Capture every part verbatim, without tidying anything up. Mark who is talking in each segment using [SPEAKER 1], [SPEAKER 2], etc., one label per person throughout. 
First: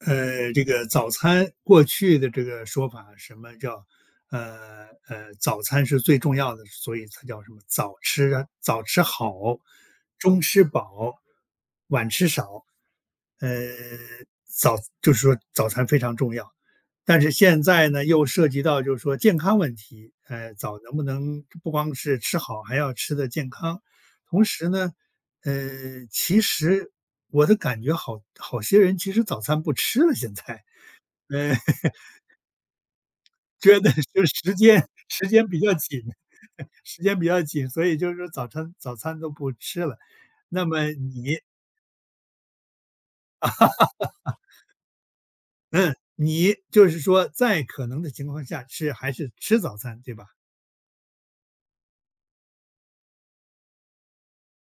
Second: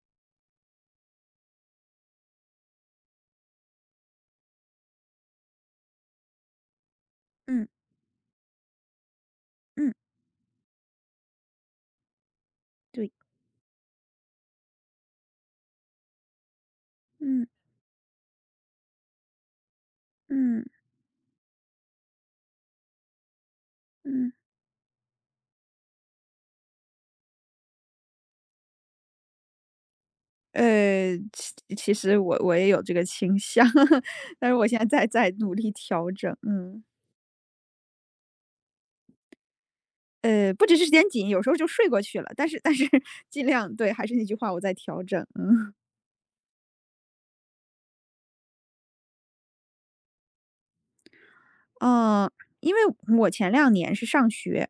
[SPEAKER 1] 呃，这个早餐过去的这个说法，什么叫呃呃，早餐是最重要的，所以它叫什么
[SPEAKER 2] 嗯
[SPEAKER 1] 早吃啊，早吃好，
[SPEAKER 2] 嗯，
[SPEAKER 1] 中吃饱，晚吃少。
[SPEAKER 2] 对，
[SPEAKER 1] 呃，早就是说早餐非常重要，但是
[SPEAKER 2] 嗯
[SPEAKER 1] 现在呢，又涉及到就是说健康问题，呃，
[SPEAKER 2] 嗯
[SPEAKER 1] 早能不能不光是吃好，还要吃的健康，
[SPEAKER 2] 嗯，
[SPEAKER 1] 同时呢，呃，其实我的感觉好好些人其实早餐不吃了现在。
[SPEAKER 2] 呃，
[SPEAKER 1] 呃，
[SPEAKER 2] 其 其实我我也有这个倾向，
[SPEAKER 1] 觉得 就是
[SPEAKER 2] 但是
[SPEAKER 1] 时
[SPEAKER 2] 我现在
[SPEAKER 1] 间
[SPEAKER 2] 在
[SPEAKER 1] 时
[SPEAKER 2] 在
[SPEAKER 1] 间
[SPEAKER 2] 努
[SPEAKER 1] 比
[SPEAKER 2] 力
[SPEAKER 1] 较紧，
[SPEAKER 2] 调整，嗯，
[SPEAKER 1] 时间比较紧，所以就是说早餐早餐都不吃了。
[SPEAKER 2] 呃，不
[SPEAKER 1] 那
[SPEAKER 2] 只是
[SPEAKER 1] 么
[SPEAKER 2] 时间紧，
[SPEAKER 1] 你，
[SPEAKER 2] 有时候就睡过去了，但是但是 尽量对，还是那句话，我在调整，嗯。
[SPEAKER 1] 嗯，你就是说在可能的情况下是还是吃早餐，对吧？
[SPEAKER 2] 嗯，因为我前两年是上学，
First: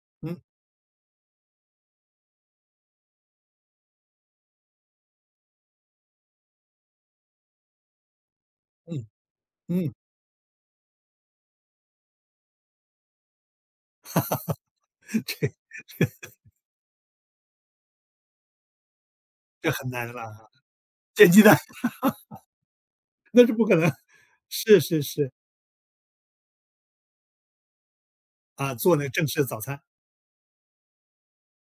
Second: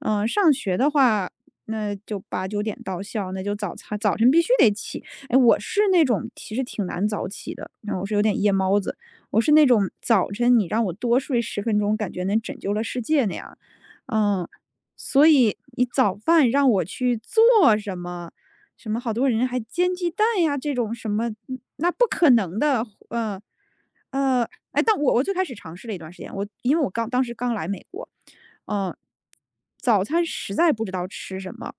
[SPEAKER 2] 嗯，
[SPEAKER 1] 嗯
[SPEAKER 2] 上学的话，那就八九点到校，那就早操早晨必须得起。哎，我是那种其实挺难早起的，然后我是有点夜猫子，
[SPEAKER 1] 嗯
[SPEAKER 2] 我是那种
[SPEAKER 1] 嗯。
[SPEAKER 2] 早晨你让我多睡十分钟，感觉能拯救了世界那样。嗯，所
[SPEAKER 1] 这
[SPEAKER 2] 以你早饭让我去做什么，什么好多人还
[SPEAKER 1] 这很
[SPEAKER 2] 煎
[SPEAKER 1] 难
[SPEAKER 2] 鸡
[SPEAKER 1] 了
[SPEAKER 2] 蛋
[SPEAKER 1] 啊，
[SPEAKER 2] 呀这种什么，
[SPEAKER 1] 煎鸡蛋
[SPEAKER 2] 嗯那不可能的，嗯，
[SPEAKER 1] 那是不可能，
[SPEAKER 2] 呃。
[SPEAKER 1] 是
[SPEAKER 2] 哎，但
[SPEAKER 1] 是
[SPEAKER 2] 我我
[SPEAKER 1] 是，
[SPEAKER 2] 最开始尝试了一段时间，我因为我刚当时刚来美国，
[SPEAKER 1] 啊，
[SPEAKER 2] 嗯、
[SPEAKER 1] 做那个正式的早餐，
[SPEAKER 2] 早餐实在不知道吃什么。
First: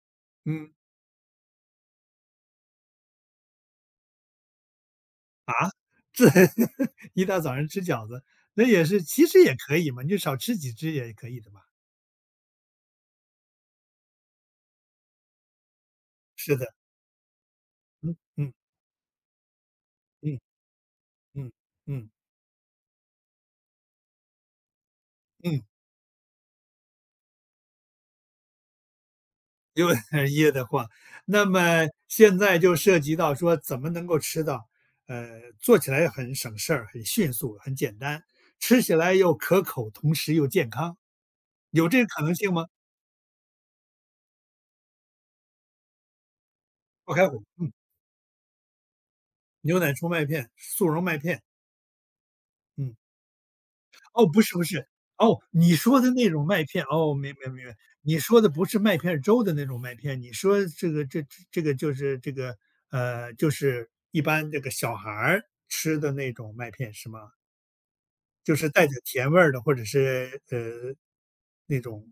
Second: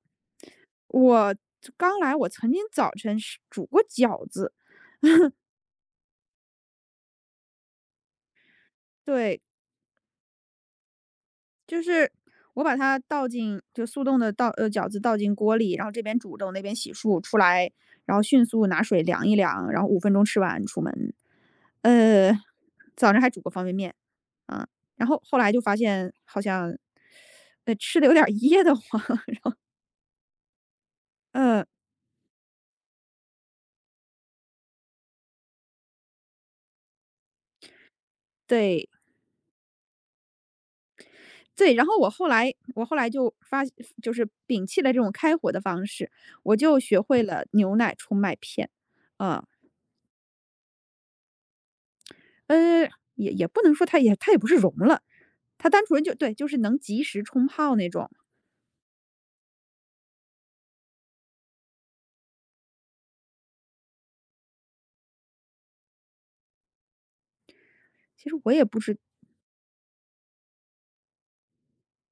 [SPEAKER 1] 嗯。
[SPEAKER 2] 我刚来，我曾经早晨是煮过饺子，
[SPEAKER 1] 对，一大早上吃饺子，那也是其
[SPEAKER 2] 对，
[SPEAKER 1] 实也可以嘛，你就少吃几只也可以的嘛。
[SPEAKER 2] 就是我把它倒进就速冻的倒呃饺子倒进锅里，然后这边煮着，
[SPEAKER 1] 是
[SPEAKER 2] 那
[SPEAKER 1] 的，
[SPEAKER 2] 边洗漱出来，然
[SPEAKER 1] 嗯
[SPEAKER 2] 后迅
[SPEAKER 1] 嗯
[SPEAKER 2] 速拿水凉一凉，然后五分钟吃
[SPEAKER 1] 嗯
[SPEAKER 2] 完出门。
[SPEAKER 1] 嗯嗯
[SPEAKER 2] 呃，早上还煮过方便面，啊，然后后来就
[SPEAKER 1] 嗯，
[SPEAKER 2] 发现好像，呃，吃的有点儿噎得慌，
[SPEAKER 1] 有点噎得慌。那
[SPEAKER 2] 嗯，
[SPEAKER 1] 么现在就涉及到说怎么能够吃到，呃，做起来很省事儿、很迅速、很简单，吃
[SPEAKER 2] 对
[SPEAKER 1] 起来又可口，同时又健康，
[SPEAKER 2] 对。然
[SPEAKER 1] 有
[SPEAKER 2] 后
[SPEAKER 1] 这个
[SPEAKER 2] 我
[SPEAKER 1] 可
[SPEAKER 2] 后
[SPEAKER 1] 能
[SPEAKER 2] 来
[SPEAKER 1] 性吗？
[SPEAKER 2] 我后来就发就是摒弃了这种开火的方式，我就学
[SPEAKER 1] 不
[SPEAKER 2] 会
[SPEAKER 1] 开火，
[SPEAKER 2] 了
[SPEAKER 1] 嗯，
[SPEAKER 2] 牛奶冲麦片。啊，
[SPEAKER 1] 牛奶冲麦片、速溶麦片，
[SPEAKER 2] 呃，
[SPEAKER 1] 嗯。
[SPEAKER 2] 也也不能说它也
[SPEAKER 1] 哦，
[SPEAKER 2] 它也
[SPEAKER 1] 不
[SPEAKER 2] 不是
[SPEAKER 1] 是不
[SPEAKER 2] 溶
[SPEAKER 1] 是，
[SPEAKER 2] 了，
[SPEAKER 1] 哦，
[SPEAKER 2] 它
[SPEAKER 1] 你
[SPEAKER 2] 单
[SPEAKER 1] 说
[SPEAKER 2] 纯
[SPEAKER 1] 的
[SPEAKER 2] 就
[SPEAKER 1] 那
[SPEAKER 2] 对，
[SPEAKER 1] 种
[SPEAKER 2] 就是
[SPEAKER 1] 麦
[SPEAKER 2] 能
[SPEAKER 1] 片，
[SPEAKER 2] 及
[SPEAKER 1] 哦，
[SPEAKER 2] 时
[SPEAKER 1] 明
[SPEAKER 2] 冲
[SPEAKER 1] 白明
[SPEAKER 2] 泡
[SPEAKER 1] 白，
[SPEAKER 2] 那种。
[SPEAKER 1] 你说的不是麦片粥的那种麦片，你说这个这这个就是这个，呃，就是一般这个小孩儿吃的那种麦片是吗？
[SPEAKER 2] 其实我
[SPEAKER 1] 就
[SPEAKER 2] 也
[SPEAKER 1] 是
[SPEAKER 2] 不
[SPEAKER 1] 带着
[SPEAKER 2] 知
[SPEAKER 1] 甜味儿的，或者是呃那种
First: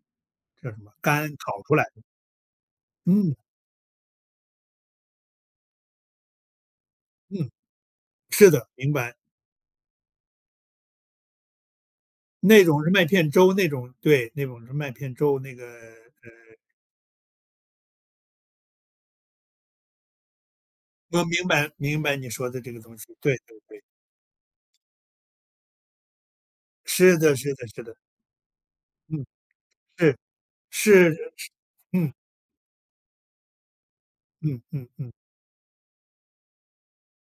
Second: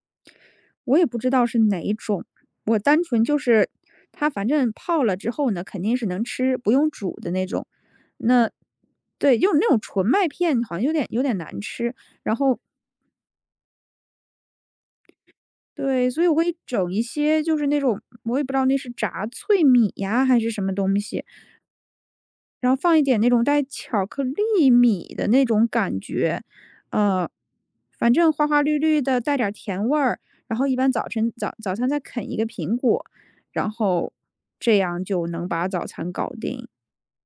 [SPEAKER 1] 叫什么
[SPEAKER 2] 我也不知
[SPEAKER 1] 干
[SPEAKER 2] 道是
[SPEAKER 1] 炒出
[SPEAKER 2] 哪
[SPEAKER 1] 来
[SPEAKER 2] 一
[SPEAKER 1] 的，
[SPEAKER 2] 种，我单纯
[SPEAKER 1] 嗯
[SPEAKER 2] 就是它反正泡了之后呢，肯定是能吃，不用煮的那
[SPEAKER 1] 嗯，
[SPEAKER 2] 种。那
[SPEAKER 1] 是的，明白，
[SPEAKER 2] 对，用那种纯麦片好像有点有点难吃，然后
[SPEAKER 1] 那种是麦片粥，那种对，那种是麦片粥，那个
[SPEAKER 2] 对，所以
[SPEAKER 1] 呃
[SPEAKER 2] 我会整一些就是那种我也不知道那是炸脆米呀还是什么东西，
[SPEAKER 1] 我明白明白你说的
[SPEAKER 2] 然
[SPEAKER 1] 这
[SPEAKER 2] 后
[SPEAKER 1] 个
[SPEAKER 2] 放
[SPEAKER 1] 东
[SPEAKER 2] 一
[SPEAKER 1] 西，
[SPEAKER 2] 点那
[SPEAKER 1] 对
[SPEAKER 2] 种
[SPEAKER 1] 对
[SPEAKER 2] 带
[SPEAKER 1] 对，
[SPEAKER 2] 巧克力米的那种感觉，
[SPEAKER 1] 是
[SPEAKER 2] 呃，
[SPEAKER 1] 的是的是的，
[SPEAKER 2] 反正花花绿绿的，
[SPEAKER 1] 嗯。
[SPEAKER 2] 带点儿甜味儿。然后一般早
[SPEAKER 1] 是
[SPEAKER 2] 晨
[SPEAKER 1] 是，
[SPEAKER 2] 早早餐再
[SPEAKER 1] 嗯
[SPEAKER 2] 啃一个苹果，然后
[SPEAKER 1] 嗯
[SPEAKER 2] 这
[SPEAKER 1] 嗯
[SPEAKER 2] 样
[SPEAKER 1] 嗯，
[SPEAKER 2] 就能把早餐搞定。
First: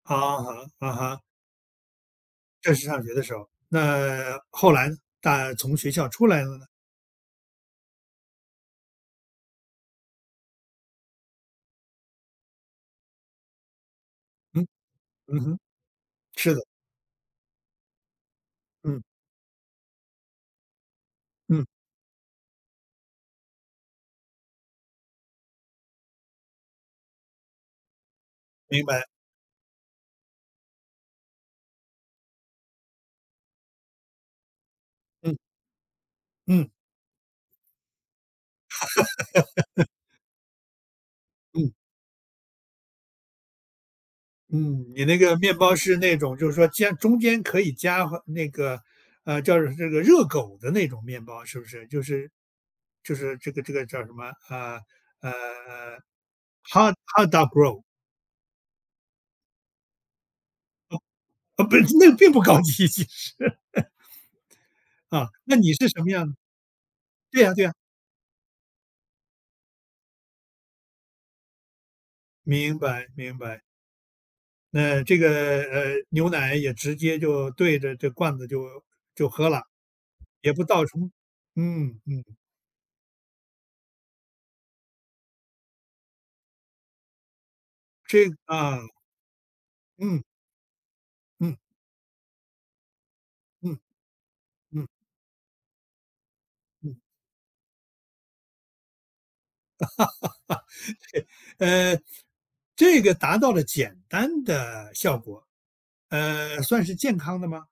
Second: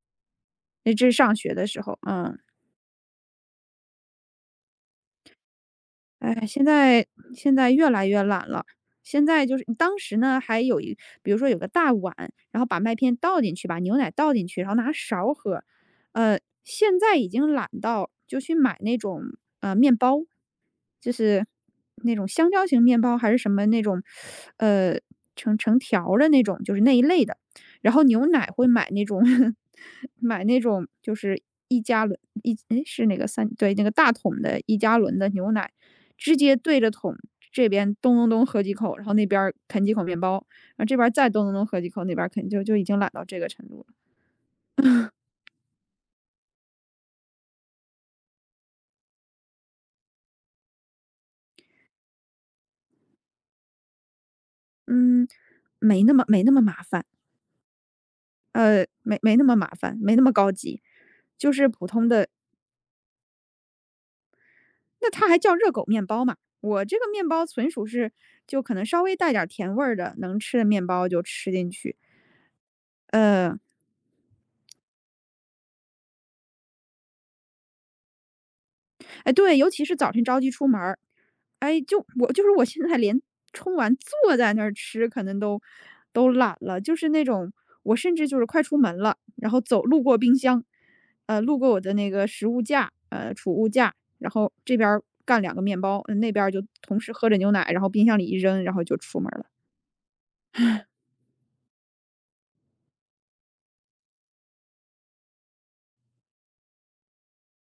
[SPEAKER 1] 好好好好
[SPEAKER 2] 那这是
[SPEAKER 1] 哈，
[SPEAKER 2] 上学的时候，嗯。
[SPEAKER 1] 这是上学的时候。那后来呢，大从学校出来
[SPEAKER 2] 哎，
[SPEAKER 1] 了
[SPEAKER 2] 现
[SPEAKER 1] 呢？
[SPEAKER 2] 在现在越来越懒了。现在就是当时呢，还有一比如说有个大碗，然后把麦片倒进去，把牛奶倒进去，
[SPEAKER 1] 嗯，
[SPEAKER 2] 然后拿勺
[SPEAKER 1] 嗯哼，
[SPEAKER 2] 喝。呃，
[SPEAKER 1] 是的，
[SPEAKER 2] 现在已经懒到就去买那
[SPEAKER 1] 嗯
[SPEAKER 2] 种呃面包，就是
[SPEAKER 1] 嗯，
[SPEAKER 2] 那种香蕉型面包还是什么那种，呃，成成条儿的那种，就是那一类的。然后牛奶会
[SPEAKER 1] 明
[SPEAKER 2] 买那
[SPEAKER 1] 白，
[SPEAKER 2] 种 买那种就是一加仑一诶是那个三对那个大桶的一加仑的
[SPEAKER 1] 嗯
[SPEAKER 2] 牛奶。直接
[SPEAKER 1] 嗯
[SPEAKER 2] 对着桶这边咚咚咚喝几口，然后那边啃几口面包，然后这边再咚咚咚
[SPEAKER 1] 嗯
[SPEAKER 2] 喝几口，那边啃就就已经懒到这个程度了。
[SPEAKER 1] 嗯，你那个面包是那种就是说加中间可以加和那个，呃，叫这个热狗的那种面包，是不是？就是就是这个这个叫什么？呃
[SPEAKER 2] 嗯，
[SPEAKER 1] 呃
[SPEAKER 2] 没那么没那么
[SPEAKER 1] h
[SPEAKER 2] 麻
[SPEAKER 1] o w
[SPEAKER 2] 烦，
[SPEAKER 1] h o w dog r o w l。
[SPEAKER 2] 呃，没没那么麻烦，没那么高级，就
[SPEAKER 1] 啊，
[SPEAKER 2] 是
[SPEAKER 1] 不是，
[SPEAKER 2] 普通
[SPEAKER 1] 那个
[SPEAKER 2] 的。
[SPEAKER 1] 并不高级其实
[SPEAKER 2] 那 它
[SPEAKER 1] 啊，
[SPEAKER 2] 还叫
[SPEAKER 1] 那
[SPEAKER 2] 热
[SPEAKER 1] 你
[SPEAKER 2] 狗
[SPEAKER 1] 是什
[SPEAKER 2] 面
[SPEAKER 1] 么
[SPEAKER 2] 包
[SPEAKER 1] 样
[SPEAKER 2] 嘛？
[SPEAKER 1] 的？
[SPEAKER 2] 我这个面
[SPEAKER 1] 对
[SPEAKER 2] 包
[SPEAKER 1] 呀对
[SPEAKER 2] 纯
[SPEAKER 1] 呀，
[SPEAKER 2] 属是就可能稍微带点儿甜味儿的，能吃的面包就吃进去。
[SPEAKER 1] 明白明
[SPEAKER 2] 呃，
[SPEAKER 1] 白。那这个，呃，牛奶也直接就对着这罐子就就
[SPEAKER 2] 哎，
[SPEAKER 1] 喝
[SPEAKER 2] 对，
[SPEAKER 1] 了，
[SPEAKER 2] 尤其是早晨着急
[SPEAKER 1] 也不
[SPEAKER 2] 出门
[SPEAKER 1] 倒
[SPEAKER 2] 儿，
[SPEAKER 1] 冲。
[SPEAKER 2] 哎，
[SPEAKER 1] 嗯
[SPEAKER 2] 就
[SPEAKER 1] 嗯，
[SPEAKER 2] 我就是我现在连冲完坐在那儿吃可能都都懒了，就是那种我甚至
[SPEAKER 1] 这
[SPEAKER 2] 就是快出
[SPEAKER 1] 啊，
[SPEAKER 2] 门了，然后走路过
[SPEAKER 1] 嗯
[SPEAKER 2] 冰箱，呃，路
[SPEAKER 1] 嗯
[SPEAKER 2] 过我的那个食物架，呃，储物
[SPEAKER 1] 嗯
[SPEAKER 2] 架，然后这
[SPEAKER 1] 嗯
[SPEAKER 2] 边儿干两个面包，呃那边儿就
[SPEAKER 1] 嗯，
[SPEAKER 2] 同时喝着牛奶，然后冰箱里一扔，然后就出门了。
[SPEAKER 1] 呃，这个达到了简单的效果，呃，算是健康的吗？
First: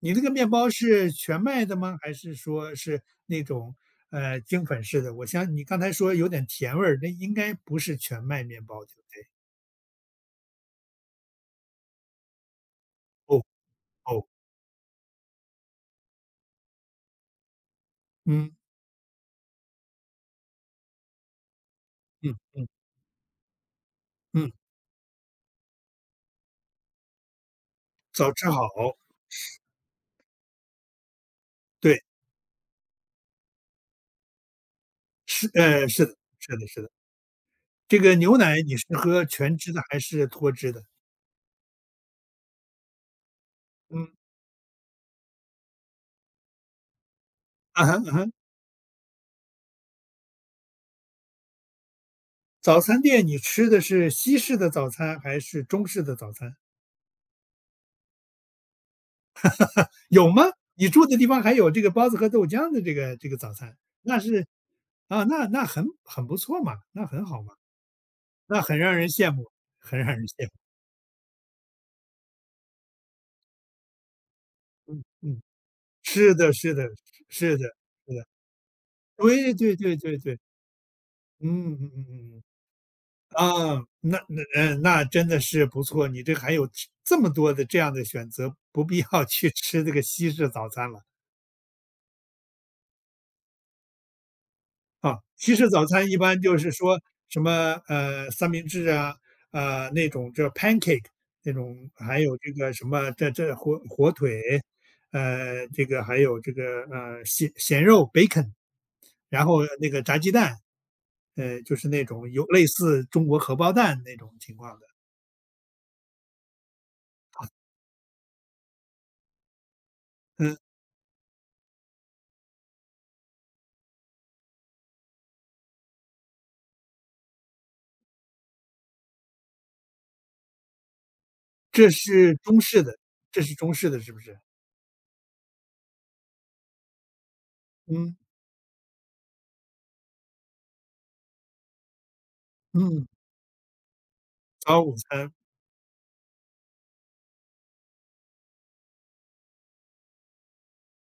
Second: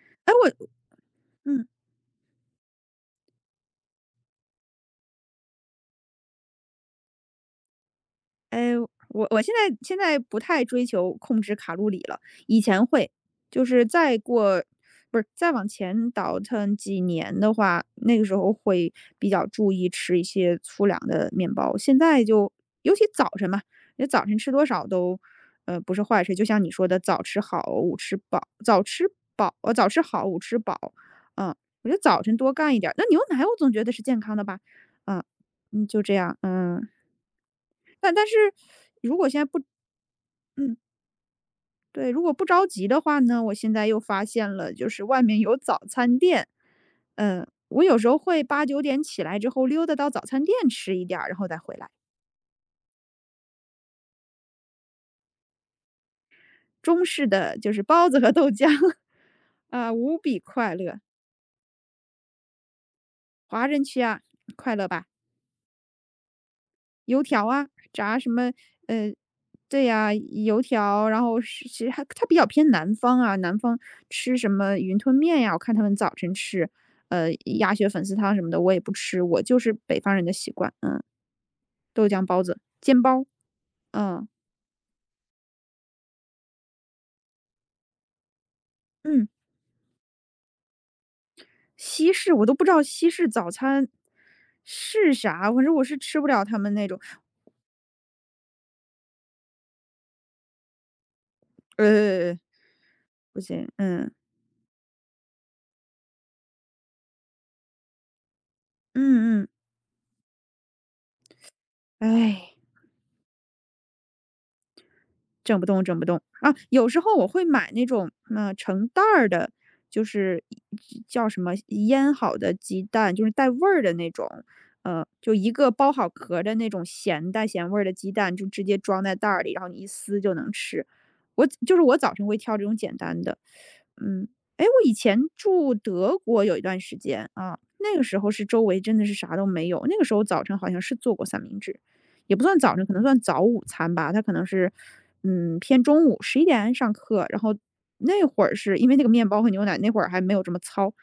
[SPEAKER 1] 你那个
[SPEAKER 2] 哎，
[SPEAKER 1] 面
[SPEAKER 2] 我
[SPEAKER 1] 包是全麦
[SPEAKER 2] 嗯。
[SPEAKER 1] 的吗？还是说是那种，呃，精粉式的？我想你刚才说有点甜味儿，那应该不是全麦面
[SPEAKER 2] 哎，
[SPEAKER 1] 包，对不
[SPEAKER 2] 我
[SPEAKER 1] 对？
[SPEAKER 2] 我现在现在不太追求控制卡路里了，以前会，
[SPEAKER 1] 哦
[SPEAKER 2] 就是再
[SPEAKER 1] 哦。
[SPEAKER 2] 过，不是，再往前倒腾几年的话，那个时候
[SPEAKER 1] 嗯
[SPEAKER 2] 会比较注意吃一些粗粮的面包。现在
[SPEAKER 1] 嗯
[SPEAKER 2] 就，尤其早晨嘛，你早晨吃
[SPEAKER 1] 嗯，
[SPEAKER 2] 多少都，呃，不是坏事。就像你说的，早吃好，午吃
[SPEAKER 1] 早
[SPEAKER 2] 饱，
[SPEAKER 1] 吃好，
[SPEAKER 2] 早吃饱，呃，早吃好，午吃饱。嗯，我觉得
[SPEAKER 1] 对，
[SPEAKER 2] 早晨多干一点儿，那牛奶我总觉得是健康的吧？嗯，
[SPEAKER 1] 是
[SPEAKER 2] 嗯，
[SPEAKER 1] 呃，
[SPEAKER 2] 就
[SPEAKER 1] 是
[SPEAKER 2] 这
[SPEAKER 1] 的，
[SPEAKER 2] 样，
[SPEAKER 1] 是的，是
[SPEAKER 2] 嗯。
[SPEAKER 1] 的。这
[SPEAKER 2] 但
[SPEAKER 1] 个
[SPEAKER 2] 但是
[SPEAKER 1] 牛奶你是
[SPEAKER 2] 如
[SPEAKER 1] 喝
[SPEAKER 2] 果现在
[SPEAKER 1] 全
[SPEAKER 2] 不
[SPEAKER 1] 脂的还是脱脂
[SPEAKER 2] 嗯，
[SPEAKER 1] 的？
[SPEAKER 2] 对，如果不着急的话呢，我现在又
[SPEAKER 1] 嗯，
[SPEAKER 2] 发现了，就是外面有早餐店，嗯，我
[SPEAKER 1] 啊哈，
[SPEAKER 2] 有时
[SPEAKER 1] 啊
[SPEAKER 2] 候会
[SPEAKER 1] 哈。
[SPEAKER 2] 八九点起来之后溜达到早餐店吃一点儿，然后再回来。
[SPEAKER 1] 早餐店你吃的是西式的早餐还是中式的早餐？
[SPEAKER 2] 中式的就是包子和豆浆，啊，无
[SPEAKER 1] 有
[SPEAKER 2] 比
[SPEAKER 1] 吗？
[SPEAKER 2] 快
[SPEAKER 1] 你
[SPEAKER 2] 乐，
[SPEAKER 1] 住的地方还有这个包子和豆浆的这个这个早
[SPEAKER 2] 华
[SPEAKER 1] 餐，
[SPEAKER 2] 人区
[SPEAKER 1] 那
[SPEAKER 2] 啊，
[SPEAKER 1] 是
[SPEAKER 2] 快乐吧。
[SPEAKER 1] 啊，那那很很不错嘛，那
[SPEAKER 2] 油
[SPEAKER 1] 很好
[SPEAKER 2] 条
[SPEAKER 1] 嘛，
[SPEAKER 2] 啊，炸什么
[SPEAKER 1] 那很让人
[SPEAKER 2] 呃，
[SPEAKER 1] 羡慕，
[SPEAKER 2] 对
[SPEAKER 1] 很让
[SPEAKER 2] 呀，
[SPEAKER 1] 人羡慕。
[SPEAKER 2] 油条，然后是其实它它比较偏南方啊，南方吃什么云吞面
[SPEAKER 1] 嗯，
[SPEAKER 2] 呀，我看他们早晨
[SPEAKER 1] 是的，
[SPEAKER 2] 吃，
[SPEAKER 1] 是的，
[SPEAKER 2] 呃，
[SPEAKER 1] 是的，
[SPEAKER 2] 鸭血粉丝
[SPEAKER 1] 是的，
[SPEAKER 2] 汤什么的我也不吃，我
[SPEAKER 1] 对
[SPEAKER 2] 就是
[SPEAKER 1] 对对
[SPEAKER 2] 北方
[SPEAKER 1] 对
[SPEAKER 2] 人的
[SPEAKER 1] 对，
[SPEAKER 2] 习惯，嗯，
[SPEAKER 1] 嗯嗯嗯
[SPEAKER 2] 豆浆
[SPEAKER 1] 嗯
[SPEAKER 2] 包
[SPEAKER 1] 嗯。
[SPEAKER 2] 子、煎包，
[SPEAKER 1] 啊，那
[SPEAKER 2] 嗯
[SPEAKER 1] 那呃，那真的是不错，你这还有吃这么多的这样的选择，不必要
[SPEAKER 2] 嗯，
[SPEAKER 1] 去 吃这个西式早餐了。
[SPEAKER 2] 西式我都不知道西式早餐是
[SPEAKER 1] 啊，
[SPEAKER 2] 啥，
[SPEAKER 1] 西
[SPEAKER 2] 反
[SPEAKER 1] 式
[SPEAKER 2] 正我
[SPEAKER 1] 早
[SPEAKER 2] 是
[SPEAKER 1] 餐一
[SPEAKER 2] 吃不
[SPEAKER 1] 般
[SPEAKER 2] 了他
[SPEAKER 1] 就是
[SPEAKER 2] 们那种，
[SPEAKER 1] 说什么呃三明治啊，呃那种叫 pancake 那种，还有
[SPEAKER 2] 呃，
[SPEAKER 1] 这个什么这
[SPEAKER 2] 不
[SPEAKER 1] 这
[SPEAKER 2] 行，
[SPEAKER 1] 火
[SPEAKER 2] 嗯
[SPEAKER 1] 火腿，呃这个还有这个呃咸咸肉 bacon,
[SPEAKER 2] 嗯
[SPEAKER 1] 然
[SPEAKER 2] 嗯，
[SPEAKER 1] 后那个炸鸡蛋，呃就是那种有
[SPEAKER 2] 哎。
[SPEAKER 1] 类似中国荷包蛋那种情况的，
[SPEAKER 2] 整不动，整不动啊！有时候我会买那种嗯、呃成袋儿的，就是
[SPEAKER 1] 嗯。
[SPEAKER 2] 一叫什么腌好的鸡蛋，就是带味儿的那种，呃，就一个剥好壳的那种咸带咸味儿的鸡蛋，就直接装在袋儿里，然后你一撕就能吃。我就是
[SPEAKER 1] 这
[SPEAKER 2] 我早晨
[SPEAKER 1] 是
[SPEAKER 2] 会挑
[SPEAKER 1] 中
[SPEAKER 2] 这种
[SPEAKER 1] 式
[SPEAKER 2] 简
[SPEAKER 1] 的
[SPEAKER 2] 单的，
[SPEAKER 1] 这是中式的是不
[SPEAKER 2] 嗯，
[SPEAKER 1] 是？
[SPEAKER 2] 哎，我以前住德国有一段时间啊，那个
[SPEAKER 1] 嗯，
[SPEAKER 2] 时候是周围真的是啥都没有，那个时候早晨好像是做过三明治，也不算早晨，可能
[SPEAKER 1] 嗯，
[SPEAKER 2] 算早午餐吧。他可能是，
[SPEAKER 1] 早午餐，
[SPEAKER 2] 嗯，偏中午十一点上课，然后那会儿是因为那个面包和牛奶，那会儿还没有这么糙，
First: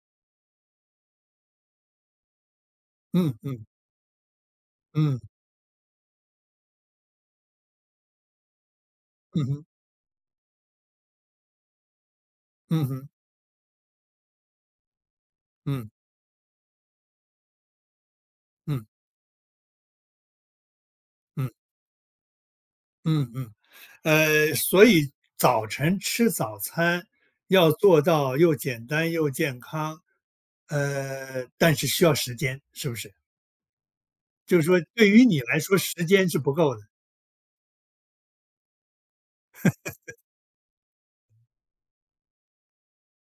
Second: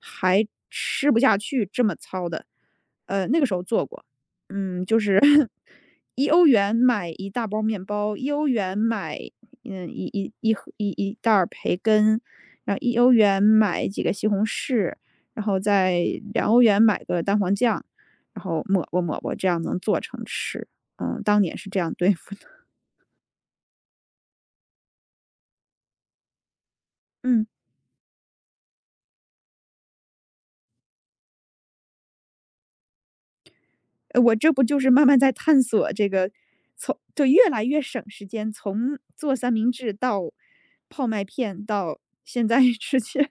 [SPEAKER 2] 还吃不下去这么糙的。呃，
[SPEAKER 1] 嗯
[SPEAKER 2] 那个时候
[SPEAKER 1] 嗯
[SPEAKER 2] 做过，嗯，就是
[SPEAKER 1] 嗯，
[SPEAKER 2] 一欧元买一大包面包，一欧元买
[SPEAKER 1] 嗯哼，
[SPEAKER 2] 嗯一一一盒一一袋儿培根，然后
[SPEAKER 1] 嗯
[SPEAKER 2] 一
[SPEAKER 1] 哼，
[SPEAKER 2] 欧元买几个西红柿，然后
[SPEAKER 1] 嗯，
[SPEAKER 2] 再两欧元买个蛋黄酱，然后抹
[SPEAKER 1] 嗯，
[SPEAKER 2] 吧抹吧，这样能做成吃。嗯，当
[SPEAKER 1] 嗯，
[SPEAKER 2] 年是这样对付的。
[SPEAKER 1] 嗯嗯。呃，所以早晨吃早餐
[SPEAKER 2] 嗯，
[SPEAKER 1] 要做到又简单又健康，呃，但是需要时间，是不是？
[SPEAKER 2] 呃我这
[SPEAKER 1] 就
[SPEAKER 2] 不
[SPEAKER 1] 是
[SPEAKER 2] 就
[SPEAKER 1] 说
[SPEAKER 2] 是慢
[SPEAKER 1] 对
[SPEAKER 2] 慢
[SPEAKER 1] 于
[SPEAKER 2] 在
[SPEAKER 1] 你来
[SPEAKER 2] 探
[SPEAKER 1] 说
[SPEAKER 2] 索
[SPEAKER 1] 时
[SPEAKER 2] 这
[SPEAKER 1] 间
[SPEAKER 2] 个，
[SPEAKER 1] 是不够的，
[SPEAKER 2] 从就越来越省时间，从做三明治到泡麦片，到现在 直接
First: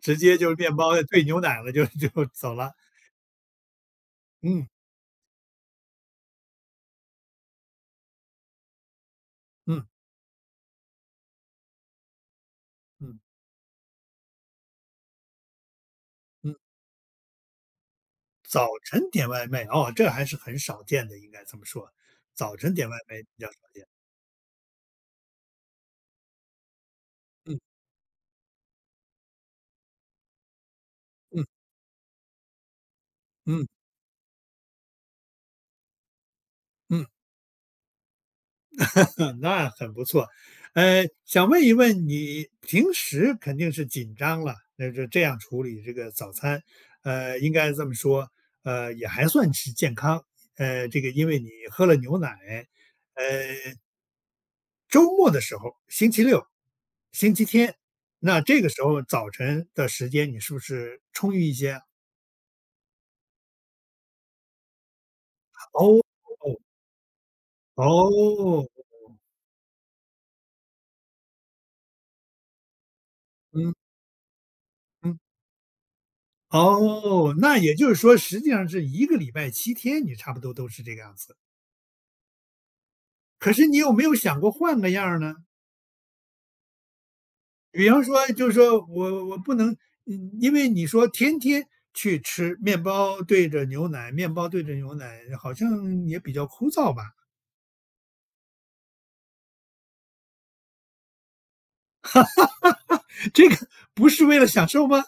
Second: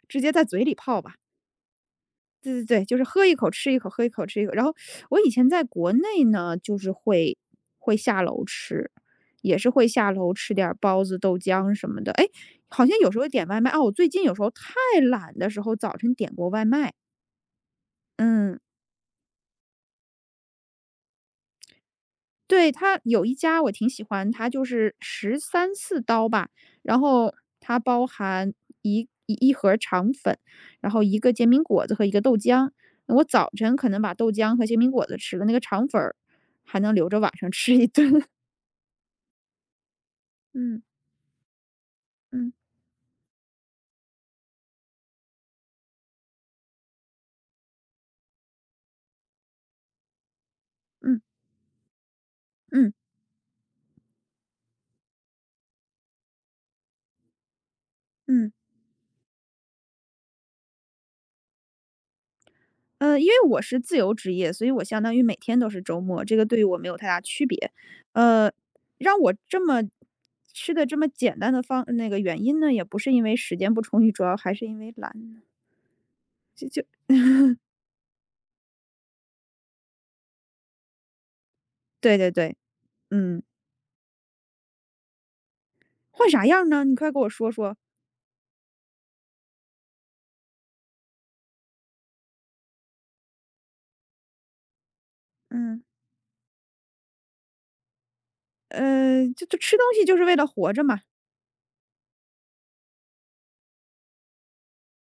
[SPEAKER 1] 直
[SPEAKER 2] 直接
[SPEAKER 1] 接
[SPEAKER 2] 在
[SPEAKER 1] 就是
[SPEAKER 2] 嘴里
[SPEAKER 1] 面
[SPEAKER 2] 泡
[SPEAKER 1] 包
[SPEAKER 2] 吧。
[SPEAKER 1] 兑牛奶了就就
[SPEAKER 2] 对
[SPEAKER 1] 走
[SPEAKER 2] 对
[SPEAKER 1] 了。
[SPEAKER 2] 对，就是喝一口吃一口，喝一口吃一口。然
[SPEAKER 1] 嗯，
[SPEAKER 2] 后我以前在国内呢，就是会会下楼吃，也是
[SPEAKER 1] 嗯，
[SPEAKER 2] 会下楼吃点儿包子、豆浆什么的。哎，好像有时
[SPEAKER 1] 嗯，
[SPEAKER 2] 候点外卖啊，我最近有时候太懒的时候，早晨点过
[SPEAKER 1] 嗯。
[SPEAKER 2] 外卖。嗯。
[SPEAKER 1] 早晨点外卖，哦，这还是很少见的，应该这么说，早
[SPEAKER 2] 对，
[SPEAKER 1] 晨点外
[SPEAKER 2] 它
[SPEAKER 1] 卖
[SPEAKER 2] 有
[SPEAKER 1] 比
[SPEAKER 2] 一
[SPEAKER 1] 较少
[SPEAKER 2] 家我
[SPEAKER 1] 见。
[SPEAKER 2] 挺喜欢，它就是十三四刀吧，然后它
[SPEAKER 1] 嗯
[SPEAKER 2] 包含一一一盒肠粉，然后一个
[SPEAKER 1] 嗯
[SPEAKER 2] 煎饼果子和一个豆浆。我早
[SPEAKER 1] 嗯
[SPEAKER 2] 晨可能把豆浆和煎饼果子吃了，那个肠粉儿还能
[SPEAKER 1] 嗯，
[SPEAKER 2] 留着晚上吃一顿。
[SPEAKER 1] 那很不错。
[SPEAKER 2] 嗯
[SPEAKER 1] 呃，想问一问你
[SPEAKER 2] 嗯
[SPEAKER 1] 平时肯定是紧张了，那就这样处理这个早餐，呃，应该这么说，呃，也还算是健康。呃，这个
[SPEAKER 2] 嗯
[SPEAKER 1] 因为你喝了牛奶，
[SPEAKER 2] 嗯
[SPEAKER 1] 呃，周末的时候，星期六、星期天，那
[SPEAKER 2] 嗯。
[SPEAKER 1] 这个时候早晨的时间你是不是充裕一些？
[SPEAKER 2] 呃，因为我是自由职业，所以我相当于每天都是
[SPEAKER 1] 哦
[SPEAKER 2] 周
[SPEAKER 1] 哦，
[SPEAKER 2] 末，这个对于我没有太大区别。呃，
[SPEAKER 1] 哦，
[SPEAKER 2] 让我这么吃的这么简单的方那个原因呢，也不是因为时间
[SPEAKER 1] 嗯
[SPEAKER 2] 不充裕，主要还是因为懒。
[SPEAKER 1] 嗯，
[SPEAKER 2] 就就
[SPEAKER 1] 哦，那也就是说实际上是一个礼拜七天，你差不多都是这个样子。
[SPEAKER 2] 对对对，嗯，
[SPEAKER 1] 可是你有没有想过换个样儿呢？
[SPEAKER 2] 换啥样呢？你快给我说说。
[SPEAKER 1] 比方说就是说，我我不能嗯因为你说天天去吃面包对着牛奶，面包对着牛奶，好
[SPEAKER 2] 嗯，
[SPEAKER 1] 像也比较枯燥吧？
[SPEAKER 2] 呃，就就吃东西就是为了活着嘛。
[SPEAKER 1] 这个不是为了享受吗？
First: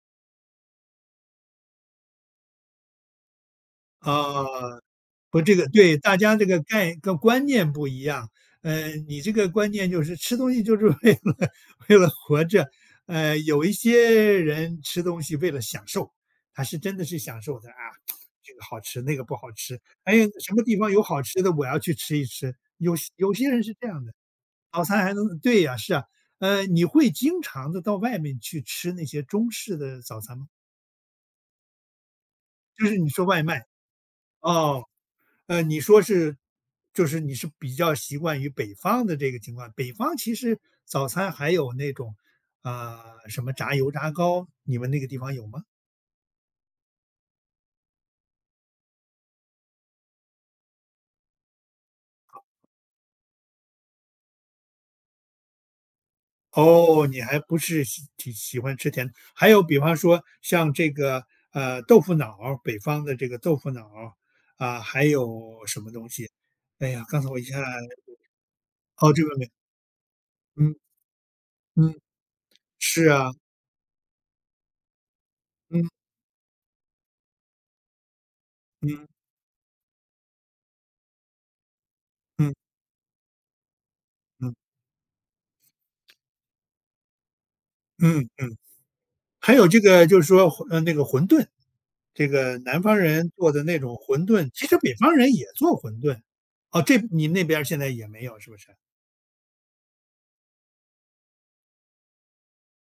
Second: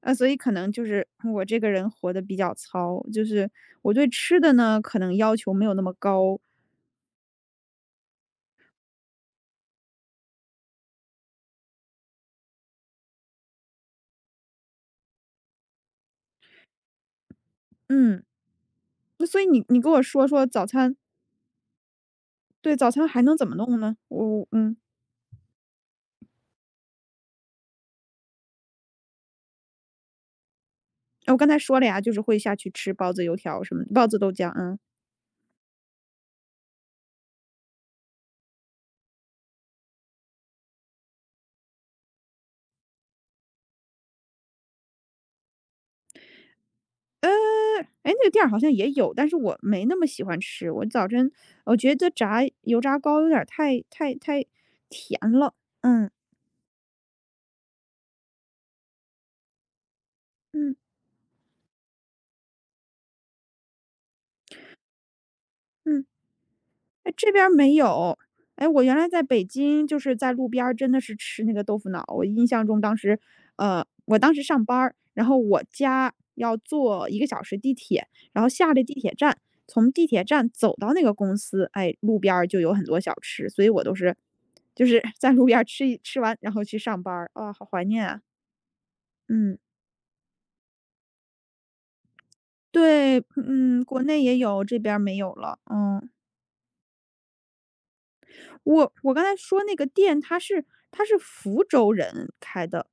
[SPEAKER 2] 啊，所以可能就是我这个人活得比较糙，就是我对吃的
[SPEAKER 1] 啊。
[SPEAKER 2] 呢，可能要
[SPEAKER 1] 不，
[SPEAKER 2] 求
[SPEAKER 1] 这
[SPEAKER 2] 没
[SPEAKER 1] 个
[SPEAKER 2] 有那么
[SPEAKER 1] 对，大家
[SPEAKER 2] 高。
[SPEAKER 1] 这个概个观念不一样。呃，你这个观念就是吃东西就是为了 为了活着。呃，有一些人吃东西为了享受，他是真的是享受的啊，
[SPEAKER 2] 嗯，
[SPEAKER 1] 这个好吃，那个
[SPEAKER 2] 那
[SPEAKER 1] 不
[SPEAKER 2] 所以
[SPEAKER 1] 好
[SPEAKER 2] 你
[SPEAKER 1] 吃。
[SPEAKER 2] 你给我
[SPEAKER 1] 哎呀，
[SPEAKER 2] 说说
[SPEAKER 1] 什么
[SPEAKER 2] 早
[SPEAKER 1] 地方
[SPEAKER 2] 餐
[SPEAKER 1] 有好吃的，我要去吃一吃。
[SPEAKER 2] 对，早
[SPEAKER 1] 有
[SPEAKER 2] 餐
[SPEAKER 1] 些
[SPEAKER 2] 还
[SPEAKER 1] 有
[SPEAKER 2] 能怎
[SPEAKER 1] 些
[SPEAKER 2] 么
[SPEAKER 1] 人是
[SPEAKER 2] 弄
[SPEAKER 1] 这
[SPEAKER 2] 呢？
[SPEAKER 1] 样的，
[SPEAKER 2] 我嗯，
[SPEAKER 1] 早餐还能对呀，是啊。呃，你会经常的到外面去吃那些中式的早餐吗？
[SPEAKER 2] 我刚才说了呀，就是会下去
[SPEAKER 1] 就
[SPEAKER 2] 吃
[SPEAKER 1] 是你
[SPEAKER 2] 包子、
[SPEAKER 1] 说
[SPEAKER 2] 油
[SPEAKER 1] 外
[SPEAKER 2] 条
[SPEAKER 1] 卖，
[SPEAKER 2] 什么的包子、豆浆，嗯。
[SPEAKER 1] 哦。呃，你说是就是你是比较习惯于北方的这个情况，北方其实早餐还有那种，啊、什么炸油炸糕，你们那个地方有吗？
[SPEAKER 2] 呃，诶，那个店儿好像也有，但是我没那么喜欢吃。我早晨我觉得炸油炸糕有点儿太太太甜了，嗯，
[SPEAKER 1] 哦，你还不是喜喜喜欢吃甜的，还有比方说像
[SPEAKER 2] 嗯，
[SPEAKER 1] 这个呃豆腐脑儿，北方的这个豆腐脑儿啊、还有什么
[SPEAKER 2] 嗯。
[SPEAKER 1] 东西？哎呀，
[SPEAKER 2] 哎，
[SPEAKER 1] 刚才
[SPEAKER 2] 这
[SPEAKER 1] 我一
[SPEAKER 2] 边儿
[SPEAKER 1] 下，
[SPEAKER 2] 没有。哎，我原来
[SPEAKER 1] 哦，
[SPEAKER 2] 在
[SPEAKER 1] 这个
[SPEAKER 2] 北
[SPEAKER 1] 没，
[SPEAKER 2] 京，就是在路边儿
[SPEAKER 1] 嗯
[SPEAKER 2] 真的是吃那个豆腐
[SPEAKER 1] 嗯，
[SPEAKER 2] 脑，我印象中当
[SPEAKER 1] 是
[SPEAKER 2] 时，
[SPEAKER 1] 啊，
[SPEAKER 2] 呃，我当时上班儿然后我
[SPEAKER 1] 嗯
[SPEAKER 2] 家要坐一个小时地铁，然后下了地铁
[SPEAKER 1] 嗯
[SPEAKER 2] 站，从地铁站走到那个公司，哎，路边儿就有
[SPEAKER 1] 嗯
[SPEAKER 2] 很多小吃，所以我都是
[SPEAKER 1] 嗯
[SPEAKER 2] 就是 在路边儿吃一吃完，然后去上班儿啊，好怀念啊，
[SPEAKER 1] 嗯嗯。还
[SPEAKER 2] 嗯。
[SPEAKER 1] 有这个就是说，呃，那个馄饨，这个南方
[SPEAKER 2] 对，
[SPEAKER 1] 人做的那
[SPEAKER 2] 嗯，
[SPEAKER 1] 种
[SPEAKER 2] 国内
[SPEAKER 1] 馄
[SPEAKER 2] 也
[SPEAKER 1] 饨，
[SPEAKER 2] 有，
[SPEAKER 1] 其
[SPEAKER 2] 这
[SPEAKER 1] 实
[SPEAKER 2] 边
[SPEAKER 1] 北
[SPEAKER 2] 儿
[SPEAKER 1] 方
[SPEAKER 2] 没有
[SPEAKER 1] 人也
[SPEAKER 2] 了，
[SPEAKER 1] 做馄
[SPEAKER 2] 嗯。
[SPEAKER 1] 饨。哦，这你那边儿现在也没有是不是？
[SPEAKER 2] 我我刚才说那个店，它是它是福州人开的，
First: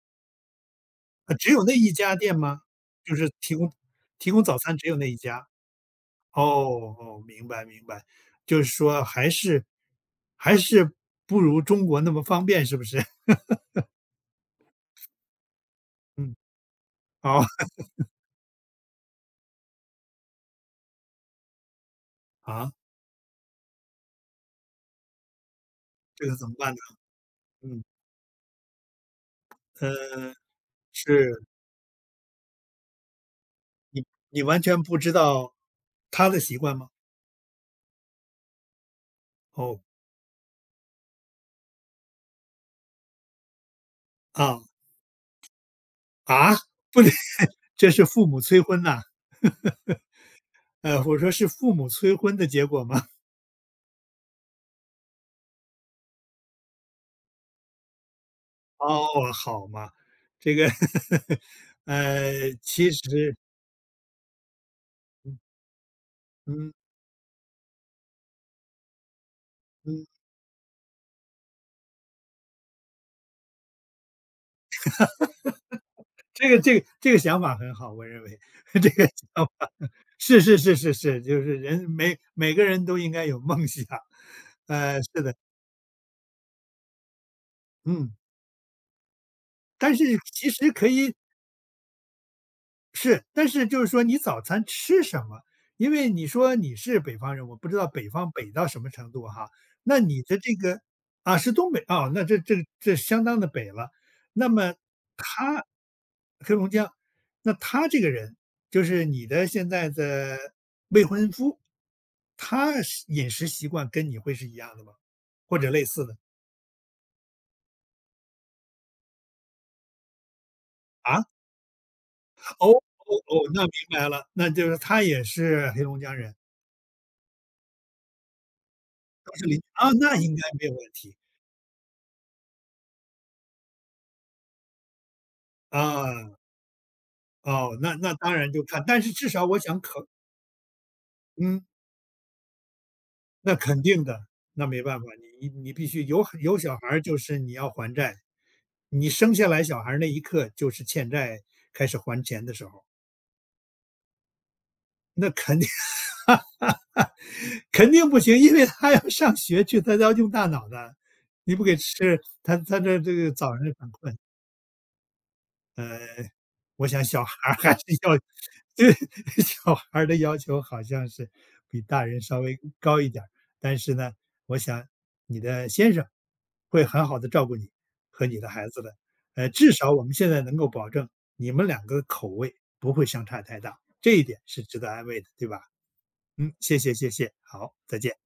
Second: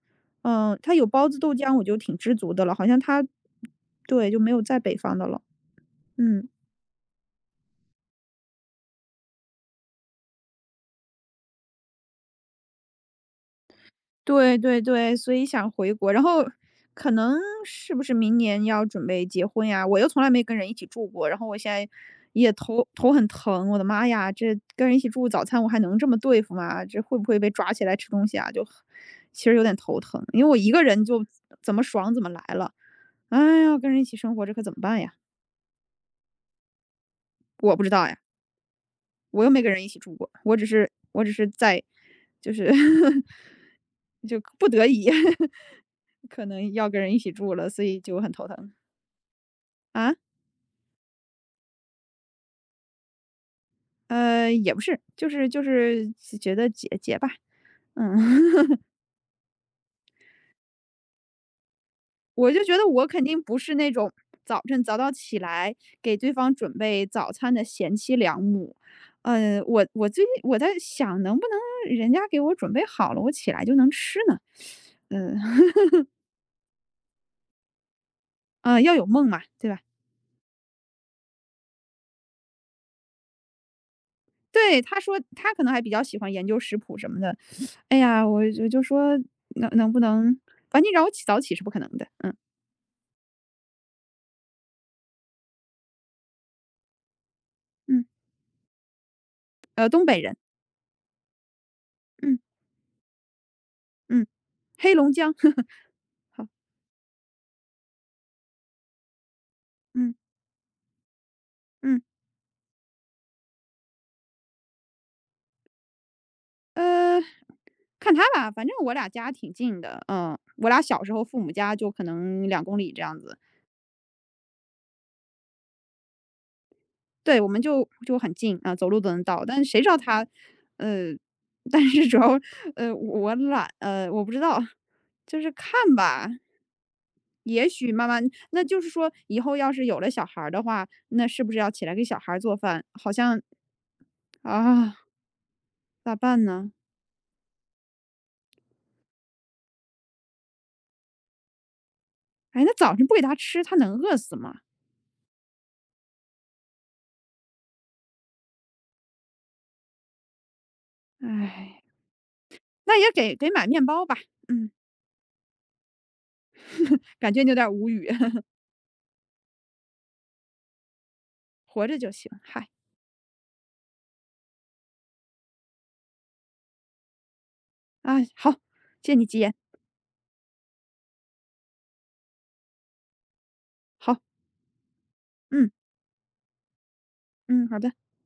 [SPEAKER 2] 嗯，他有包
[SPEAKER 1] 啊，
[SPEAKER 2] 子、
[SPEAKER 1] 只
[SPEAKER 2] 豆
[SPEAKER 1] 有
[SPEAKER 2] 浆，
[SPEAKER 1] 那
[SPEAKER 2] 我
[SPEAKER 1] 一
[SPEAKER 2] 就挺
[SPEAKER 1] 家
[SPEAKER 2] 知
[SPEAKER 1] 店
[SPEAKER 2] 足
[SPEAKER 1] 吗？
[SPEAKER 2] 的了，好像
[SPEAKER 1] 就
[SPEAKER 2] 他，
[SPEAKER 1] 是提供
[SPEAKER 2] 对，
[SPEAKER 1] 提
[SPEAKER 2] 就
[SPEAKER 1] 供
[SPEAKER 2] 没
[SPEAKER 1] 早
[SPEAKER 2] 有
[SPEAKER 1] 餐
[SPEAKER 2] 在
[SPEAKER 1] 只
[SPEAKER 2] 北
[SPEAKER 1] 有那一
[SPEAKER 2] 方的了，
[SPEAKER 1] 家？哦，
[SPEAKER 2] 嗯。
[SPEAKER 1] 哦，明白明白，就是说还是还是不如中国那么方便是不是？
[SPEAKER 2] 对对对，所以想回国，然
[SPEAKER 1] 嗯，
[SPEAKER 2] 后可能
[SPEAKER 1] 哦，
[SPEAKER 2] 是不是明年要准备结婚呀？我又从来没跟人一起住过，然后我现在也
[SPEAKER 1] 啊，
[SPEAKER 2] 头头很疼，我的妈呀，这跟人一起住早餐我还能这么
[SPEAKER 1] 这个
[SPEAKER 2] 对
[SPEAKER 1] 怎
[SPEAKER 2] 付
[SPEAKER 1] 么办呢？
[SPEAKER 2] 吗？这会不会被抓起
[SPEAKER 1] 嗯，
[SPEAKER 2] 来吃东西啊？就其实有点
[SPEAKER 1] 呃，
[SPEAKER 2] 头疼，因为我一个人就
[SPEAKER 1] 是，
[SPEAKER 2] 怎么爽怎么来了。哎呀，跟人一起生
[SPEAKER 1] 你
[SPEAKER 2] 活这
[SPEAKER 1] 完
[SPEAKER 2] 可怎么
[SPEAKER 1] 全不
[SPEAKER 2] 办
[SPEAKER 1] 知
[SPEAKER 2] 呀？
[SPEAKER 1] 道他的习惯吗？
[SPEAKER 2] 我不知道呀，我又没跟
[SPEAKER 1] 哦，
[SPEAKER 2] 人一起住过，我只是我只是在就是 就
[SPEAKER 1] 啊。
[SPEAKER 2] 不得已 可
[SPEAKER 1] 啊？
[SPEAKER 2] 能要跟
[SPEAKER 1] 不能
[SPEAKER 2] 人一起住了，所
[SPEAKER 1] 这
[SPEAKER 2] 以
[SPEAKER 1] 是
[SPEAKER 2] 就
[SPEAKER 1] 父
[SPEAKER 2] 很
[SPEAKER 1] 母
[SPEAKER 2] 头
[SPEAKER 1] 催
[SPEAKER 2] 疼
[SPEAKER 1] 婚呐？
[SPEAKER 2] 啊。
[SPEAKER 1] 呃，我说是父母催婚的结果吗？
[SPEAKER 2] 呃，也不是，就是就是觉得结结吧，嗯，
[SPEAKER 1] 哦，好嘛，这个
[SPEAKER 2] 我
[SPEAKER 1] 呃，
[SPEAKER 2] 就觉得
[SPEAKER 1] 其
[SPEAKER 2] 我肯
[SPEAKER 1] 实，
[SPEAKER 2] 定不是那种早晨早早起来给对方
[SPEAKER 1] 嗯
[SPEAKER 2] 准备早餐的贤妻良母。嗯，我
[SPEAKER 1] 嗯，
[SPEAKER 2] 我最近我在想，能不能人家给我准备好了，我起来就能吃呢？嗯。
[SPEAKER 1] 这个这个这个想法很好，我认为
[SPEAKER 2] 嗯，
[SPEAKER 1] 这
[SPEAKER 2] 要
[SPEAKER 1] 个
[SPEAKER 2] 有梦嘛，
[SPEAKER 1] 想
[SPEAKER 2] 对
[SPEAKER 1] 法
[SPEAKER 2] 吧？
[SPEAKER 1] 是是是是是，就是人每每个人都应该有梦想。
[SPEAKER 2] 对，他
[SPEAKER 1] 呃，
[SPEAKER 2] 说
[SPEAKER 1] 是的，
[SPEAKER 2] 他可能还比较喜欢研究食谱什么的。哎
[SPEAKER 1] 嗯，
[SPEAKER 2] 呀，我我就说能能
[SPEAKER 1] 但
[SPEAKER 2] 不
[SPEAKER 1] 是
[SPEAKER 2] 能，
[SPEAKER 1] 其实
[SPEAKER 2] 反
[SPEAKER 1] 可
[SPEAKER 2] 正让我
[SPEAKER 1] 以
[SPEAKER 2] 起早起是不可能的。嗯
[SPEAKER 1] 是，但是就是说你早餐吃什么？因为你说你是北方人，我不知道
[SPEAKER 2] 嗯，
[SPEAKER 1] 北方北到什么程度哈。
[SPEAKER 2] 呃，
[SPEAKER 1] 那
[SPEAKER 2] 东北
[SPEAKER 1] 你
[SPEAKER 2] 人，
[SPEAKER 1] 的这个，啊，是东北啊，那这
[SPEAKER 2] 嗯
[SPEAKER 1] 这这相当的北了。
[SPEAKER 2] 嗯，
[SPEAKER 1] 那么
[SPEAKER 2] 黑龙江，呵呵。
[SPEAKER 1] 他
[SPEAKER 2] 好，
[SPEAKER 1] 黑龙江，那他这个人就是你的现在
[SPEAKER 2] 嗯
[SPEAKER 1] 的未婚夫，
[SPEAKER 2] 嗯，
[SPEAKER 1] 他是饮食习惯跟你会是一样的吗？或者类似的？
[SPEAKER 2] 呃，看他吧，反正我俩家挺近的，嗯，我俩小时候
[SPEAKER 1] 啊？
[SPEAKER 2] 父母家就可能两
[SPEAKER 1] 哦
[SPEAKER 2] 公里这
[SPEAKER 1] 哦
[SPEAKER 2] 样子。
[SPEAKER 1] 哦，那明白了，那就是他也是黑龙江人，
[SPEAKER 2] 对，我们就就很近啊，走路都能
[SPEAKER 1] 都
[SPEAKER 2] 到。
[SPEAKER 1] 是
[SPEAKER 2] 但
[SPEAKER 1] 邻
[SPEAKER 2] 是谁
[SPEAKER 1] 啊，
[SPEAKER 2] 知道
[SPEAKER 1] 那
[SPEAKER 2] 他，
[SPEAKER 1] 应该没有问
[SPEAKER 2] 呃，
[SPEAKER 1] 题。
[SPEAKER 2] 但是主要，呃，我懒，呃，我不知道，就是看吧。
[SPEAKER 1] 啊，
[SPEAKER 2] 也
[SPEAKER 1] 哦，
[SPEAKER 2] 许
[SPEAKER 1] 那
[SPEAKER 2] 慢
[SPEAKER 1] 那
[SPEAKER 2] 慢，
[SPEAKER 1] 当然
[SPEAKER 2] 那
[SPEAKER 1] 就
[SPEAKER 2] 就
[SPEAKER 1] 看，
[SPEAKER 2] 是
[SPEAKER 1] 但
[SPEAKER 2] 说
[SPEAKER 1] 是至
[SPEAKER 2] 以
[SPEAKER 1] 少
[SPEAKER 2] 后
[SPEAKER 1] 我
[SPEAKER 2] 要
[SPEAKER 1] 想
[SPEAKER 2] 是有
[SPEAKER 1] 可
[SPEAKER 2] 了小孩儿的话，那是不是
[SPEAKER 1] 嗯，
[SPEAKER 2] 要起来给小孩儿做饭？好像
[SPEAKER 1] 那肯定的，那没
[SPEAKER 2] 啊，
[SPEAKER 1] 办法，你你必须
[SPEAKER 2] 咋
[SPEAKER 1] 有
[SPEAKER 2] 办
[SPEAKER 1] 有
[SPEAKER 2] 呢？
[SPEAKER 1] 小孩就是你要还债，你生下来小孩儿那一刻就是欠债开始还钱的
[SPEAKER 2] 哎，
[SPEAKER 1] 时
[SPEAKER 2] 那
[SPEAKER 1] 候，
[SPEAKER 2] 早晨不给他吃，他能饿死吗？
[SPEAKER 1] 那肯定 肯定不行，因为他要上学去，他要用大脑的，你不给
[SPEAKER 2] 哎，
[SPEAKER 1] 吃，他他
[SPEAKER 2] 那
[SPEAKER 1] 这
[SPEAKER 2] 也
[SPEAKER 1] 这个
[SPEAKER 2] 给给
[SPEAKER 1] 早上
[SPEAKER 2] 买
[SPEAKER 1] 就
[SPEAKER 2] 面
[SPEAKER 1] 犯
[SPEAKER 2] 包吧。
[SPEAKER 1] 困。
[SPEAKER 2] 嗯，
[SPEAKER 1] 呃，我想 小
[SPEAKER 2] 感觉
[SPEAKER 1] 孩
[SPEAKER 2] 有
[SPEAKER 1] 儿
[SPEAKER 2] 点
[SPEAKER 1] 还是
[SPEAKER 2] 无语，
[SPEAKER 1] 要 对，小孩儿的要求好像是比
[SPEAKER 2] 活着
[SPEAKER 1] 大
[SPEAKER 2] 就
[SPEAKER 1] 人
[SPEAKER 2] 行。
[SPEAKER 1] 稍微
[SPEAKER 2] 嗨，
[SPEAKER 1] 高一点儿，但是呢，我想你的先生会很好的照顾你
[SPEAKER 2] 啊，
[SPEAKER 1] 和你的
[SPEAKER 2] 好，
[SPEAKER 1] 孩子的。
[SPEAKER 2] 借你吉
[SPEAKER 1] 呃，
[SPEAKER 2] 言。
[SPEAKER 1] 至少我们现在能够保证你们两个口味不会相差太大，这
[SPEAKER 2] 好，
[SPEAKER 1] 一点是值得安慰的，对吧？
[SPEAKER 2] 嗯
[SPEAKER 1] 嗯，谢谢谢谢，
[SPEAKER 2] 嗯，
[SPEAKER 1] 好，
[SPEAKER 2] 好的。
[SPEAKER 1] 再见。